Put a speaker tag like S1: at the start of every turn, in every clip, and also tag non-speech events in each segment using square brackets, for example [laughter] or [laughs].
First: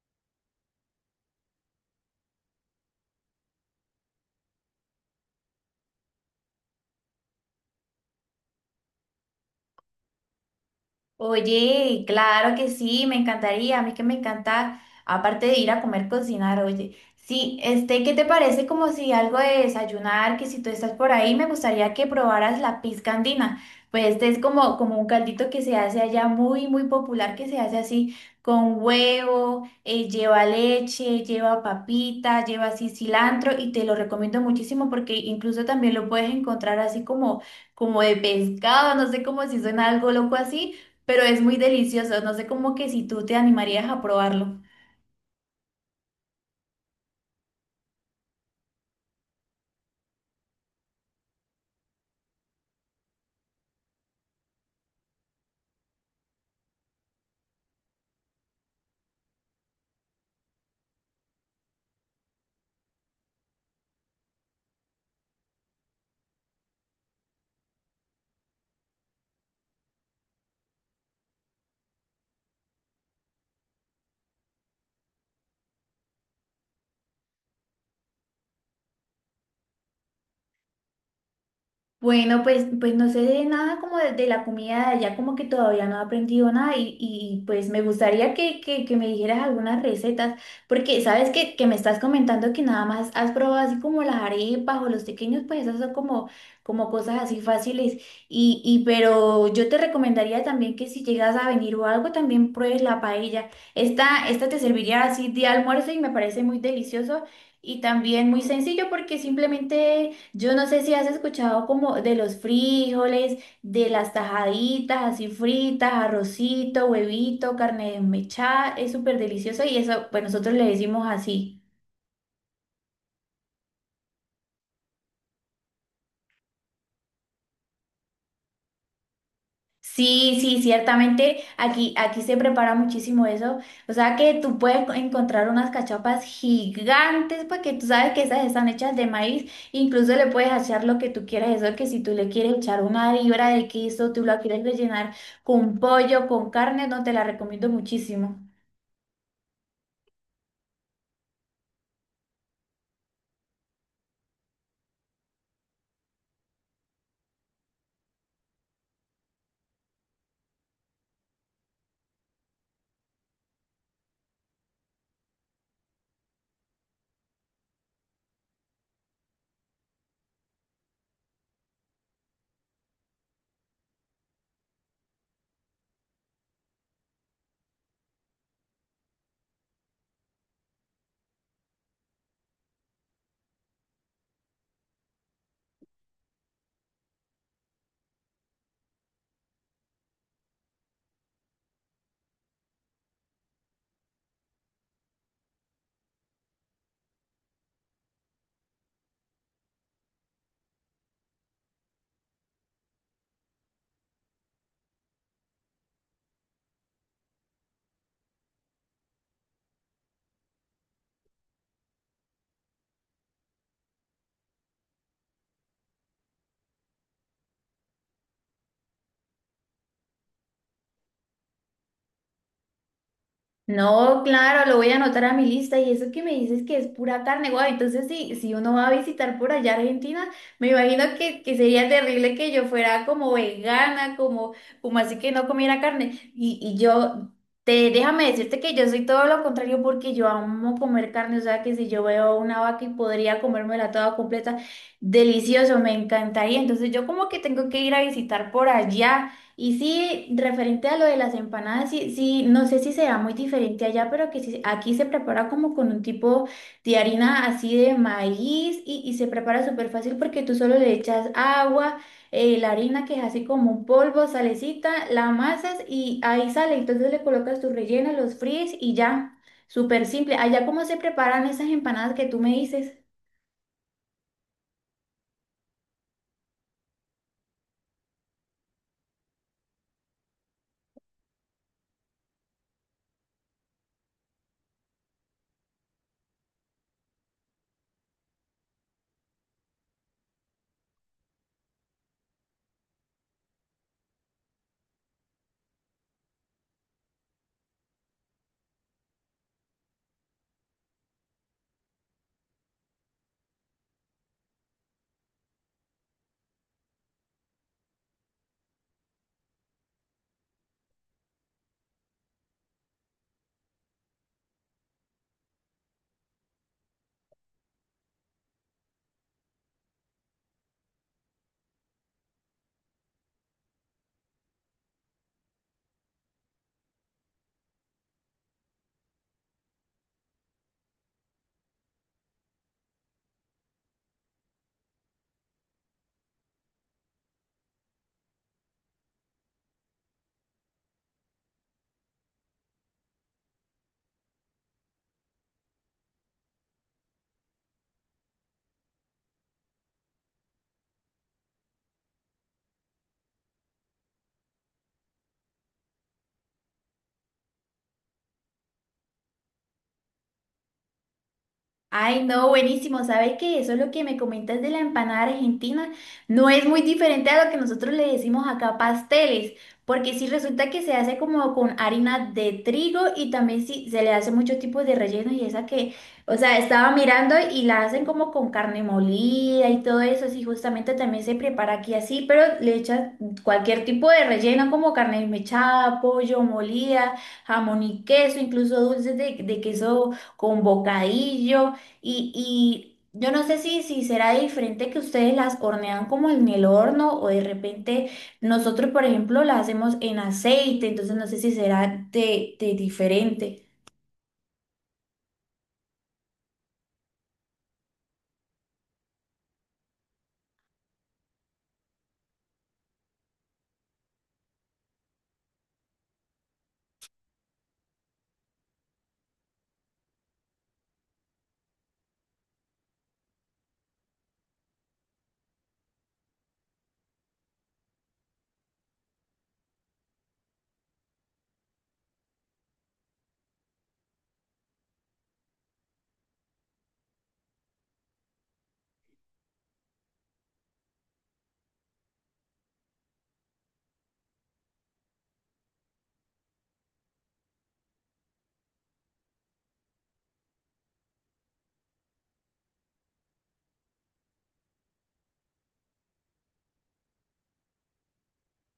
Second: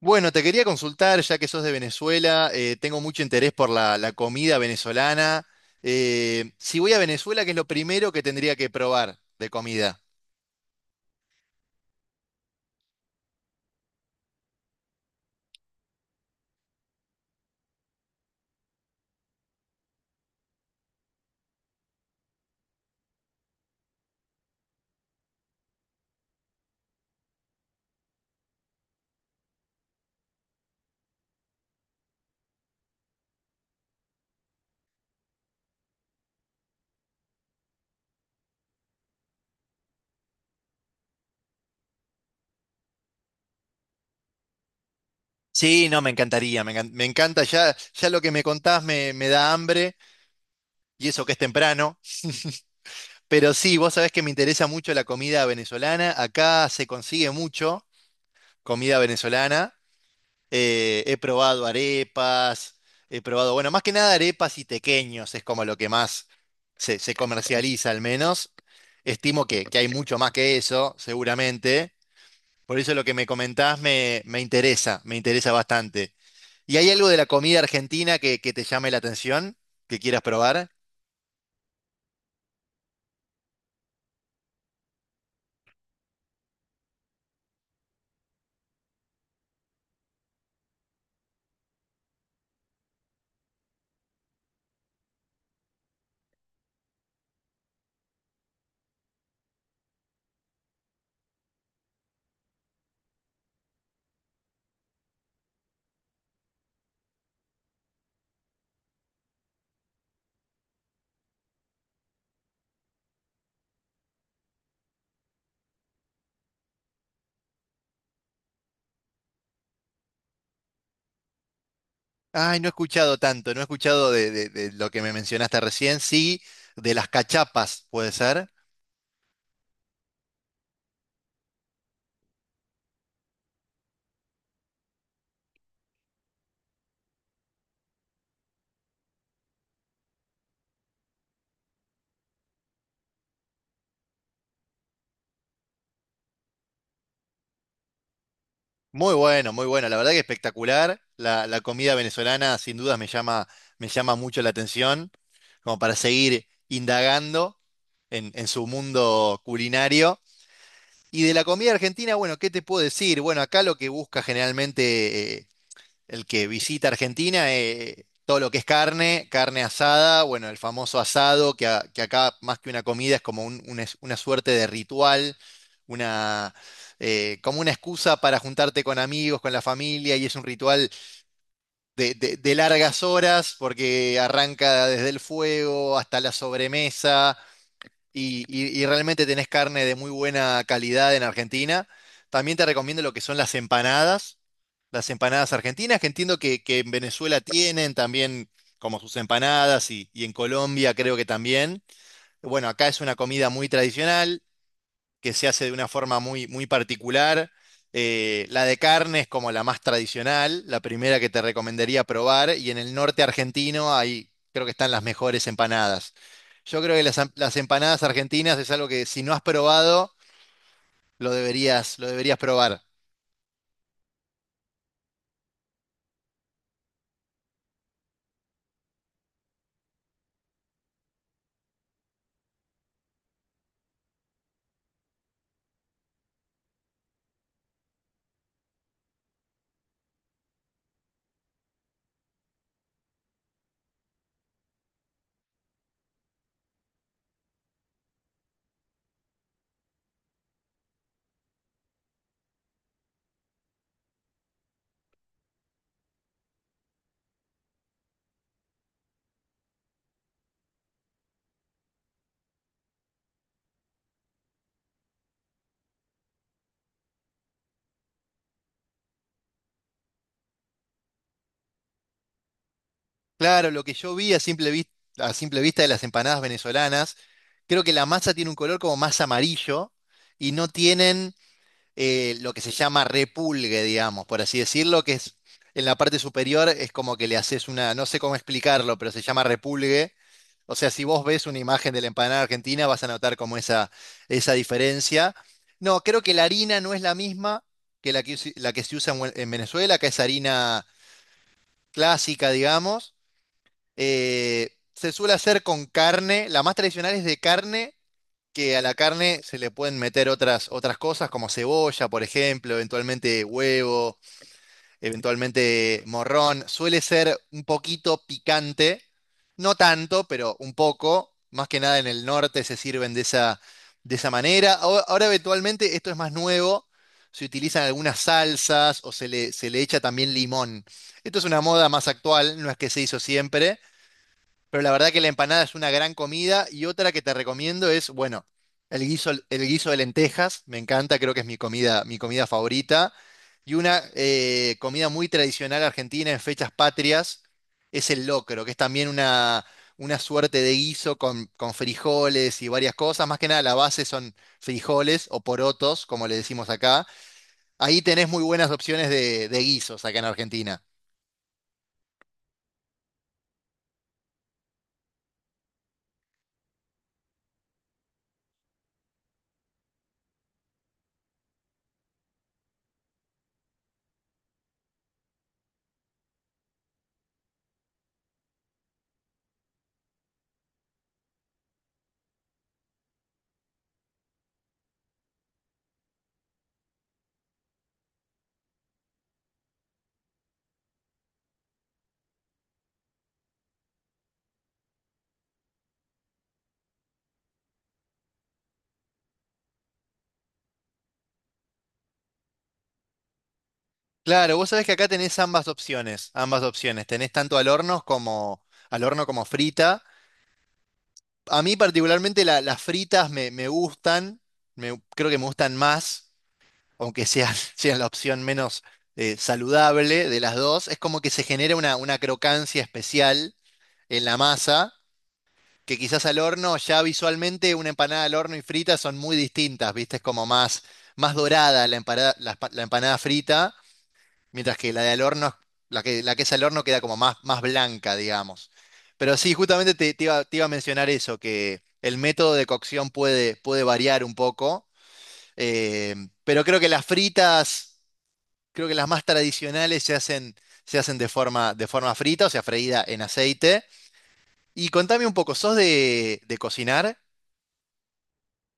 S1: Bueno, te quería consultar, ya que sos de Venezuela, tengo mucho interés por la comida venezolana. Si voy a Venezuela, ¿qué es lo primero que tendría que probar de comida?
S2: Oye, claro que sí, me encantaría, a mí que me encanta, aparte de ir a comer, cocinar, oye. Sí, ¿qué te parece como si algo de desayunar, que si tú estás por ahí, me gustaría que probaras la pizca andina? Pues este es como un caldito que se hace allá muy, muy popular, que se hace así con huevo, lleva leche, lleva papita, lleva así cilantro y te lo recomiendo muchísimo porque incluso también lo puedes encontrar así como, como de pescado, no sé, como si suena algo loco así pero es muy delicioso. No sé cómo que si tú te animarías a probarlo.
S1: Sí, no, me encantaría, me encanta, ya lo que me contás me da hambre, y eso que es temprano, pero sí, vos sabés que me interesa mucho la comida venezolana, acá se consigue mucho comida venezolana. He probado arepas, he probado, bueno, más que nada arepas y tequeños es como lo que más se comercializa al menos. Estimo que hay mucho más que eso, seguramente. Por eso lo que me comentás me interesa bastante. ¿Y hay algo de la comida argentina que te llame la atención, que quieras probar?
S2: Bueno, pues no sé de nada como de la comida de allá, como que todavía no he aprendido nada y, y pues me gustaría que me dijeras algunas recetas, porque sabes que me estás comentando que nada más has probado así como las arepas o los pequeños, pues esas son como, como cosas así fáciles y, y yo te recomendaría también que si llegas a venir o algo también pruebes la paella. Esta te serviría así de almuerzo y me parece muy delicioso y también muy sencillo porque simplemente... Yo no sé si has escuchado como de los frijoles, de las tajaditas así fritas, arrocito, huevito, carne desmechada, es súper delicioso y eso, pues nosotros le decimos así.
S1: Ay, no he escuchado tanto, no he escuchado de lo que me mencionaste recién, sí, de las cachapas, puede ser.
S2: Sí, sí, ciertamente aquí, aquí se prepara muchísimo eso. O sea que tú puedes encontrar unas cachapas gigantes porque tú sabes que esas están hechas de maíz. Incluso le puedes echar lo que tú quieras. Eso que si tú le quieres echar una libra de queso, tú la quieres rellenar con pollo, con carne, no te la recomiendo muchísimo.
S1: Muy bueno, muy bueno. La verdad que espectacular. La comida venezolana sin dudas me llama mucho la atención, como para seguir indagando en su mundo culinario. Y de la comida argentina, bueno, ¿qué te puedo decir? Bueno, acá lo que busca generalmente el que visita Argentina, todo lo que es carne, carne asada, bueno, el famoso asado, que, que acá más que una comida es como una, una suerte de ritual, una, como una excusa para juntarte con amigos, con la familia, y es un ritual de largas horas, porque arranca desde el fuego hasta la sobremesa, y, y realmente tenés carne de muy buena calidad en Argentina. También te recomiendo lo que son las empanadas argentinas, que entiendo que en Venezuela tienen también como sus empanadas y en Colombia creo que también. Bueno, acá es una comida muy tradicional que se hace de una forma muy, muy particular. La de carne es como la más tradicional, la primera que te recomendaría probar. Y en el norte argentino ahí creo que están las mejores empanadas. Yo creo que las empanadas argentinas es algo que si no has probado, lo deberías probar.
S2: No, claro, lo voy a anotar a mi lista y eso que me dices que es pura carne, guau, entonces si, si uno va a visitar por allá Argentina, me imagino que sería terrible que yo fuera como vegana, como, como así que no comiera carne. Déjame decirte que yo soy todo lo contrario porque yo amo comer carne, o sea que si yo veo una vaca y podría comérmela toda completa, delicioso, me encantaría. Entonces yo como que tengo que ir a visitar por allá. Y sí, referente a lo de las empanadas, sí, sí, no sé si será muy diferente allá, pero que sí- aquí se prepara como con un tipo de harina así de maíz y se prepara súper fácil porque tú solo le echas agua, la harina que es así como un polvo, salecita, la amasas y ahí sale. Entonces le colocas tu relleno, los fríes y ya, súper simple. Allá, ¿cómo se preparan esas empanadas que tú me dices?
S1: Claro, lo que yo vi a simple vista de las empanadas venezolanas, creo que la masa tiene un color como más amarillo y no tienen lo que se llama repulgue, digamos, por así decirlo, que es en la parte superior es como que le haces una, no sé cómo explicarlo, pero se llama repulgue. O sea, si vos ves una imagen de la empanada argentina, vas a notar como esa diferencia. No, creo que la harina no es la misma que la que se usa en, en Venezuela, que es harina clásica, digamos. Se suele hacer con carne, la más tradicional es de carne que a la carne se le pueden meter otras, otras cosas como cebolla, por ejemplo, eventualmente huevo, eventualmente morrón. Suele ser un poquito picante, no tanto, pero un poco. Más que nada en el norte se sirven de esa manera. Ahora, ahora eventualmente esto es más nuevo. Se utilizan algunas salsas o se le echa también limón. Esto es una moda más actual, no es que se hizo siempre, pero la verdad que la empanada es una gran comida y otra que te recomiendo es, bueno, el guiso de lentejas, me encanta, creo que es mi comida favorita. Y una comida muy tradicional argentina en fechas patrias es el locro, que es también una suerte de guiso con frijoles y varias cosas. Más que nada la base son frijoles o porotos, como le decimos acá. Ahí tenés muy buenas opciones de guisos acá en Argentina.
S2: Ay, no, buenísimo. ¿Sabes qué? Eso es lo que me comentas de la empanada argentina. No es muy diferente a lo que nosotros le decimos acá pasteles, porque sí resulta que se hace como con harina de trigo y también sí se le hace muchos tipos de rellenos y esa que, o sea, estaba mirando y la hacen como con carne molida y todo eso. Sí, justamente también se prepara aquí así, pero le echas cualquier tipo de relleno como carne mechada, pollo molida, jamón y queso, incluso dulces de queso con bocadillo. Y yo no sé si, si será diferente que ustedes las hornean como en el horno o de repente nosotros, por ejemplo, las hacemos en aceite, entonces no sé si será de diferente.
S1: Claro, vos sabés que acá tenés ambas opciones, ambas opciones. Tenés tanto al horno como frita. A mí particularmente las fritas me, me gustan, creo que me gustan más, aunque sea [laughs] sea la opción menos saludable de las dos, es como que se genera una crocancia especial en la masa, que quizás al horno, ya visualmente una empanada al horno y frita son muy distintas, ¿viste? Es como más, más dorada la empanada, la empanada frita, mientras que la de al horno, la que es al horno queda como más, más blanca, digamos. Pero sí, justamente te iba a mencionar eso, que el método de cocción puede, puede variar un poco. eh, pero creo que las fritas creo que las más tradicionales se hacen de forma frita, o sea, freída en aceite. Y contame un poco, ¿sos de cocinar?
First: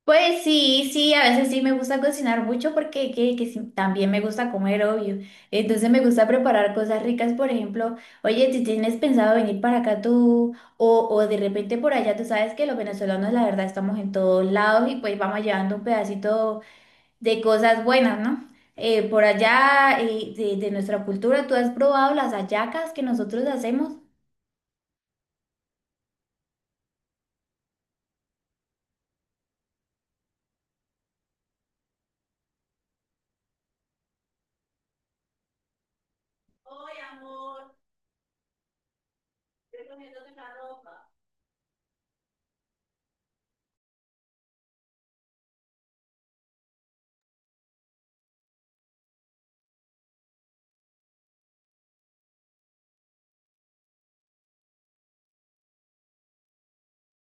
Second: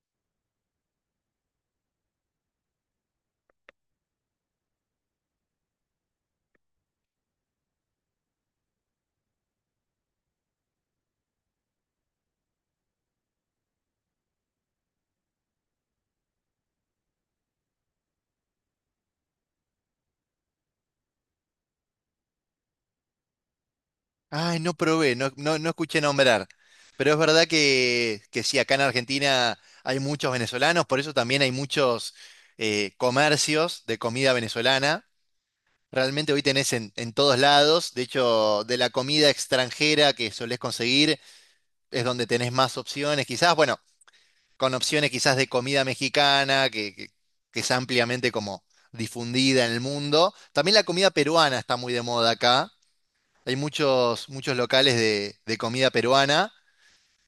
S2: Pues sí, sí, a veces sí me gusta cocinar mucho porque que sí, también me gusta comer, obvio. Entonces me gusta preparar cosas ricas, por ejemplo, oye, si tienes pensado venir para acá tú o de repente por allá, tú sabes que los venezolanos la verdad estamos en todos lados y pues vamos llevando un pedacito de cosas buenas, ¿no? Por allá, de nuestra cultura, ¿tú has probado las hallacas que nosotros hacemos?
S1: Ay, no probé, no, no, no escuché nombrar. Pero es verdad que sí, acá en Argentina hay muchos venezolanos, por eso también hay muchos comercios de comida venezolana. Realmente hoy tenés en todos lados, de hecho, de la comida extranjera que solés conseguir es donde tenés más opciones. Quizás, bueno, con opciones quizás de comida mexicana, que es ampliamente como difundida en el mundo. También la comida peruana está muy de moda acá. Hay muchos, muchos locales de comida peruana.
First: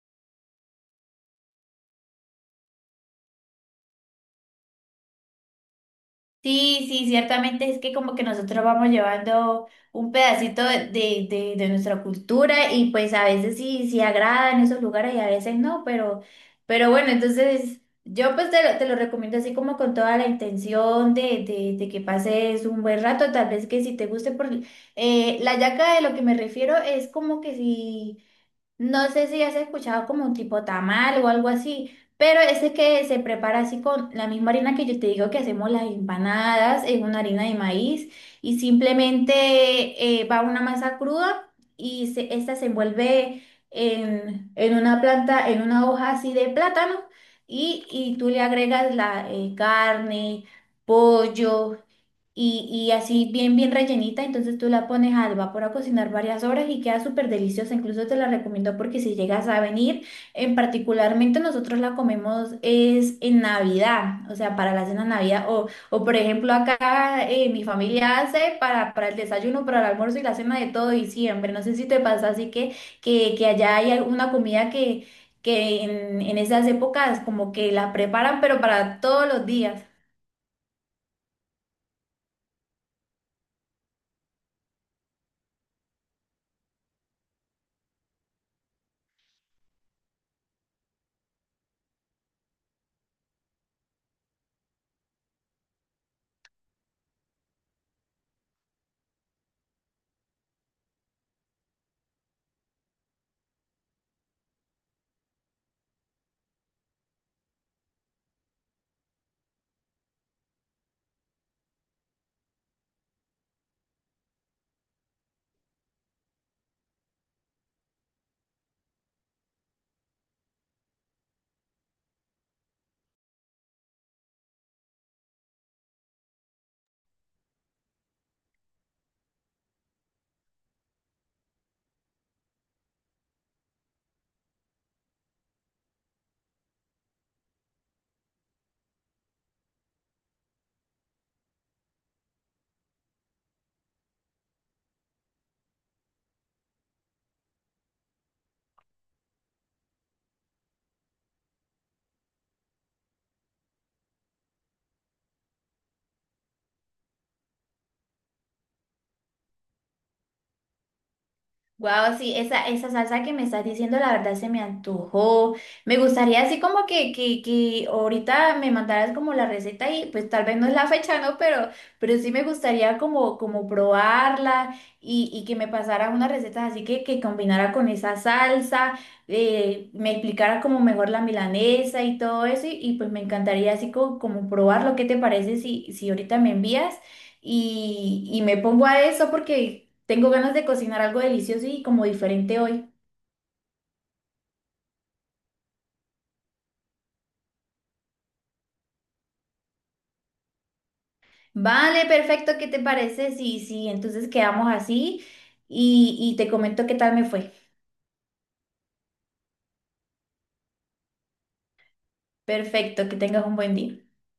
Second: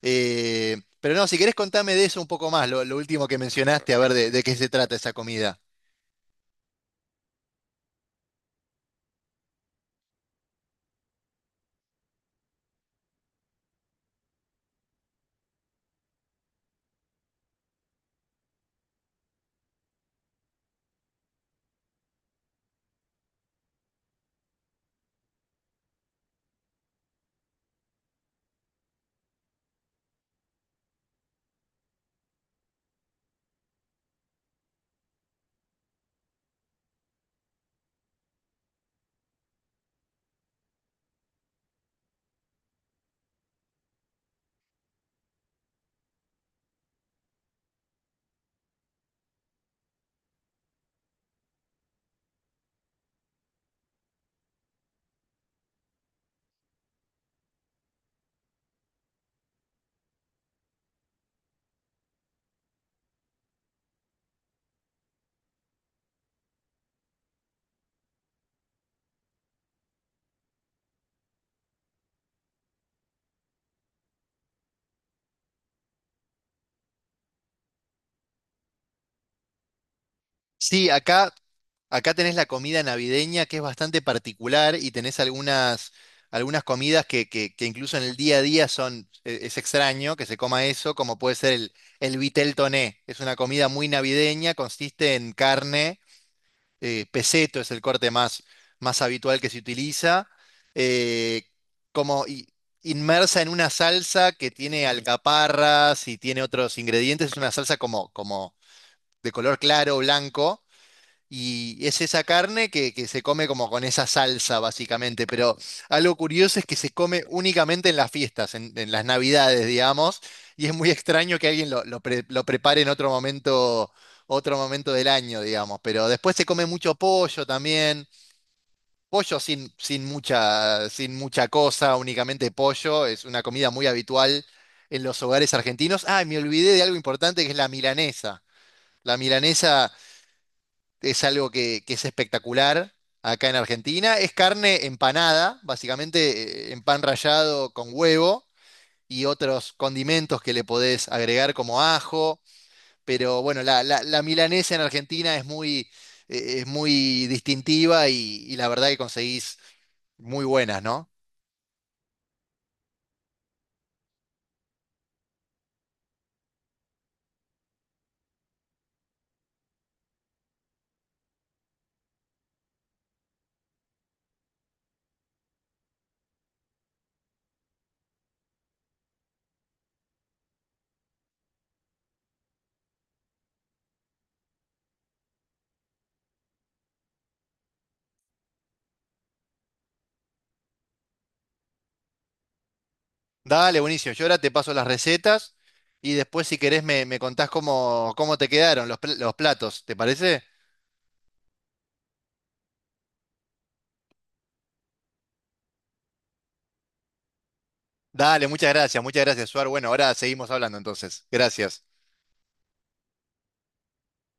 S1: Pero no, si querés contame de eso un poco más, lo último que mencionaste, a ver de qué se trata esa comida.
S2: Sí, sí, ciertamente es que como que nosotros vamos llevando un pedacito de nuestra cultura y pues a veces sí, sí agrada en esos lugares y a veces no, pero bueno, entonces yo pues te lo recomiendo así como con toda la intención de que pases un buen rato, tal vez que si te guste, porque la hallaca de lo que me refiero es como que si... No sé si has escuchado como un tipo tamal o algo así, pero ese que se prepara así con la misma harina que yo te digo que hacemos las empanadas, es una harina de maíz y simplemente va una masa cruda y se, esta se envuelve en una planta, en una hoja así de plátano y tú le agregas la carne, pollo y así bien, bien rellenita. Entonces tú la pones al vapor a cocinar varias horas y queda súper deliciosa. Incluso te la recomiendo porque si llegas a venir, en particularmente nosotros la comemos es en Navidad, o sea, para la cena de Navidad. O por ejemplo, acá mi familia hace para el desayuno, para el almuerzo y la cena de todo diciembre. No sé si te pasa así que, que allá hay alguna comida que en esas épocas como que la preparan, pero para todos los días.
S1: Sí, acá acá tenés la comida navideña que es bastante particular y tenés algunas, algunas comidas que incluso en el día a día son, es extraño que se coma eso, como puede ser el vitel toné. Es una comida muy navideña, consiste en carne, peceto es el corte más, más habitual que se utiliza, eh, como inmersa en una salsa que tiene alcaparras y tiene otros ingredientes. Es una salsa como, como de color claro, blanco y es esa carne que se come como con esa salsa, básicamente. Pero algo curioso es que se come únicamente en las fiestas, en las navidades, digamos. Y es muy extraño que alguien lo prepare en otro momento del año, digamos. Pero después se come mucho pollo también. Pollo sin, sin mucha, sin mucha cosa, únicamente pollo. Es una comida muy habitual en los hogares argentinos. Ah, y me olvidé de algo importante que es la milanesa. La milanesa es algo que es espectacular acá en Argentina. Es carne empanada, básicamente en pan rallado con huevo y otros condimentos que le podés agregar como ajo. Pero bueno, la milanesa en Argentina es muy distintiva y la verdad que conseguís muy buenas, ¿no?
S2: Wow, sí, esa salsa que me estás diciendo, la verdad se me antojó. Me gustaría así como que ahorita me mandaras como la receta y pues tal vez no es la fecha, ¿no? Pero sí me gustaría como, como probarla y que me pasaras unas recetas así que combinara con esa salsa, me explicara como mejor la milanesa y todo eso y, pues me encantaría así co- como, probarlo. ¿Qué te parece si, si ahorita me envías y me pongo a eso porque... Tengo ganas de cocinar algo delicioso y como diferente hoy.
S1: Dale, buenísimo. Yo ahora te paso las recetas y después si querés me, me contás cómo, cómo te quedaron los, los platos, ¿te parece?
S2: Vale, perfecto, ¿qué te parece? Sí, sí, entonces quedamos así y te comento qué tal me fue.
S1: Dale, muchas gracias, Suar. Bueno, ahora seguimos hablando entonces. Gracias.
S2: Perfecto, que tengas un buen día.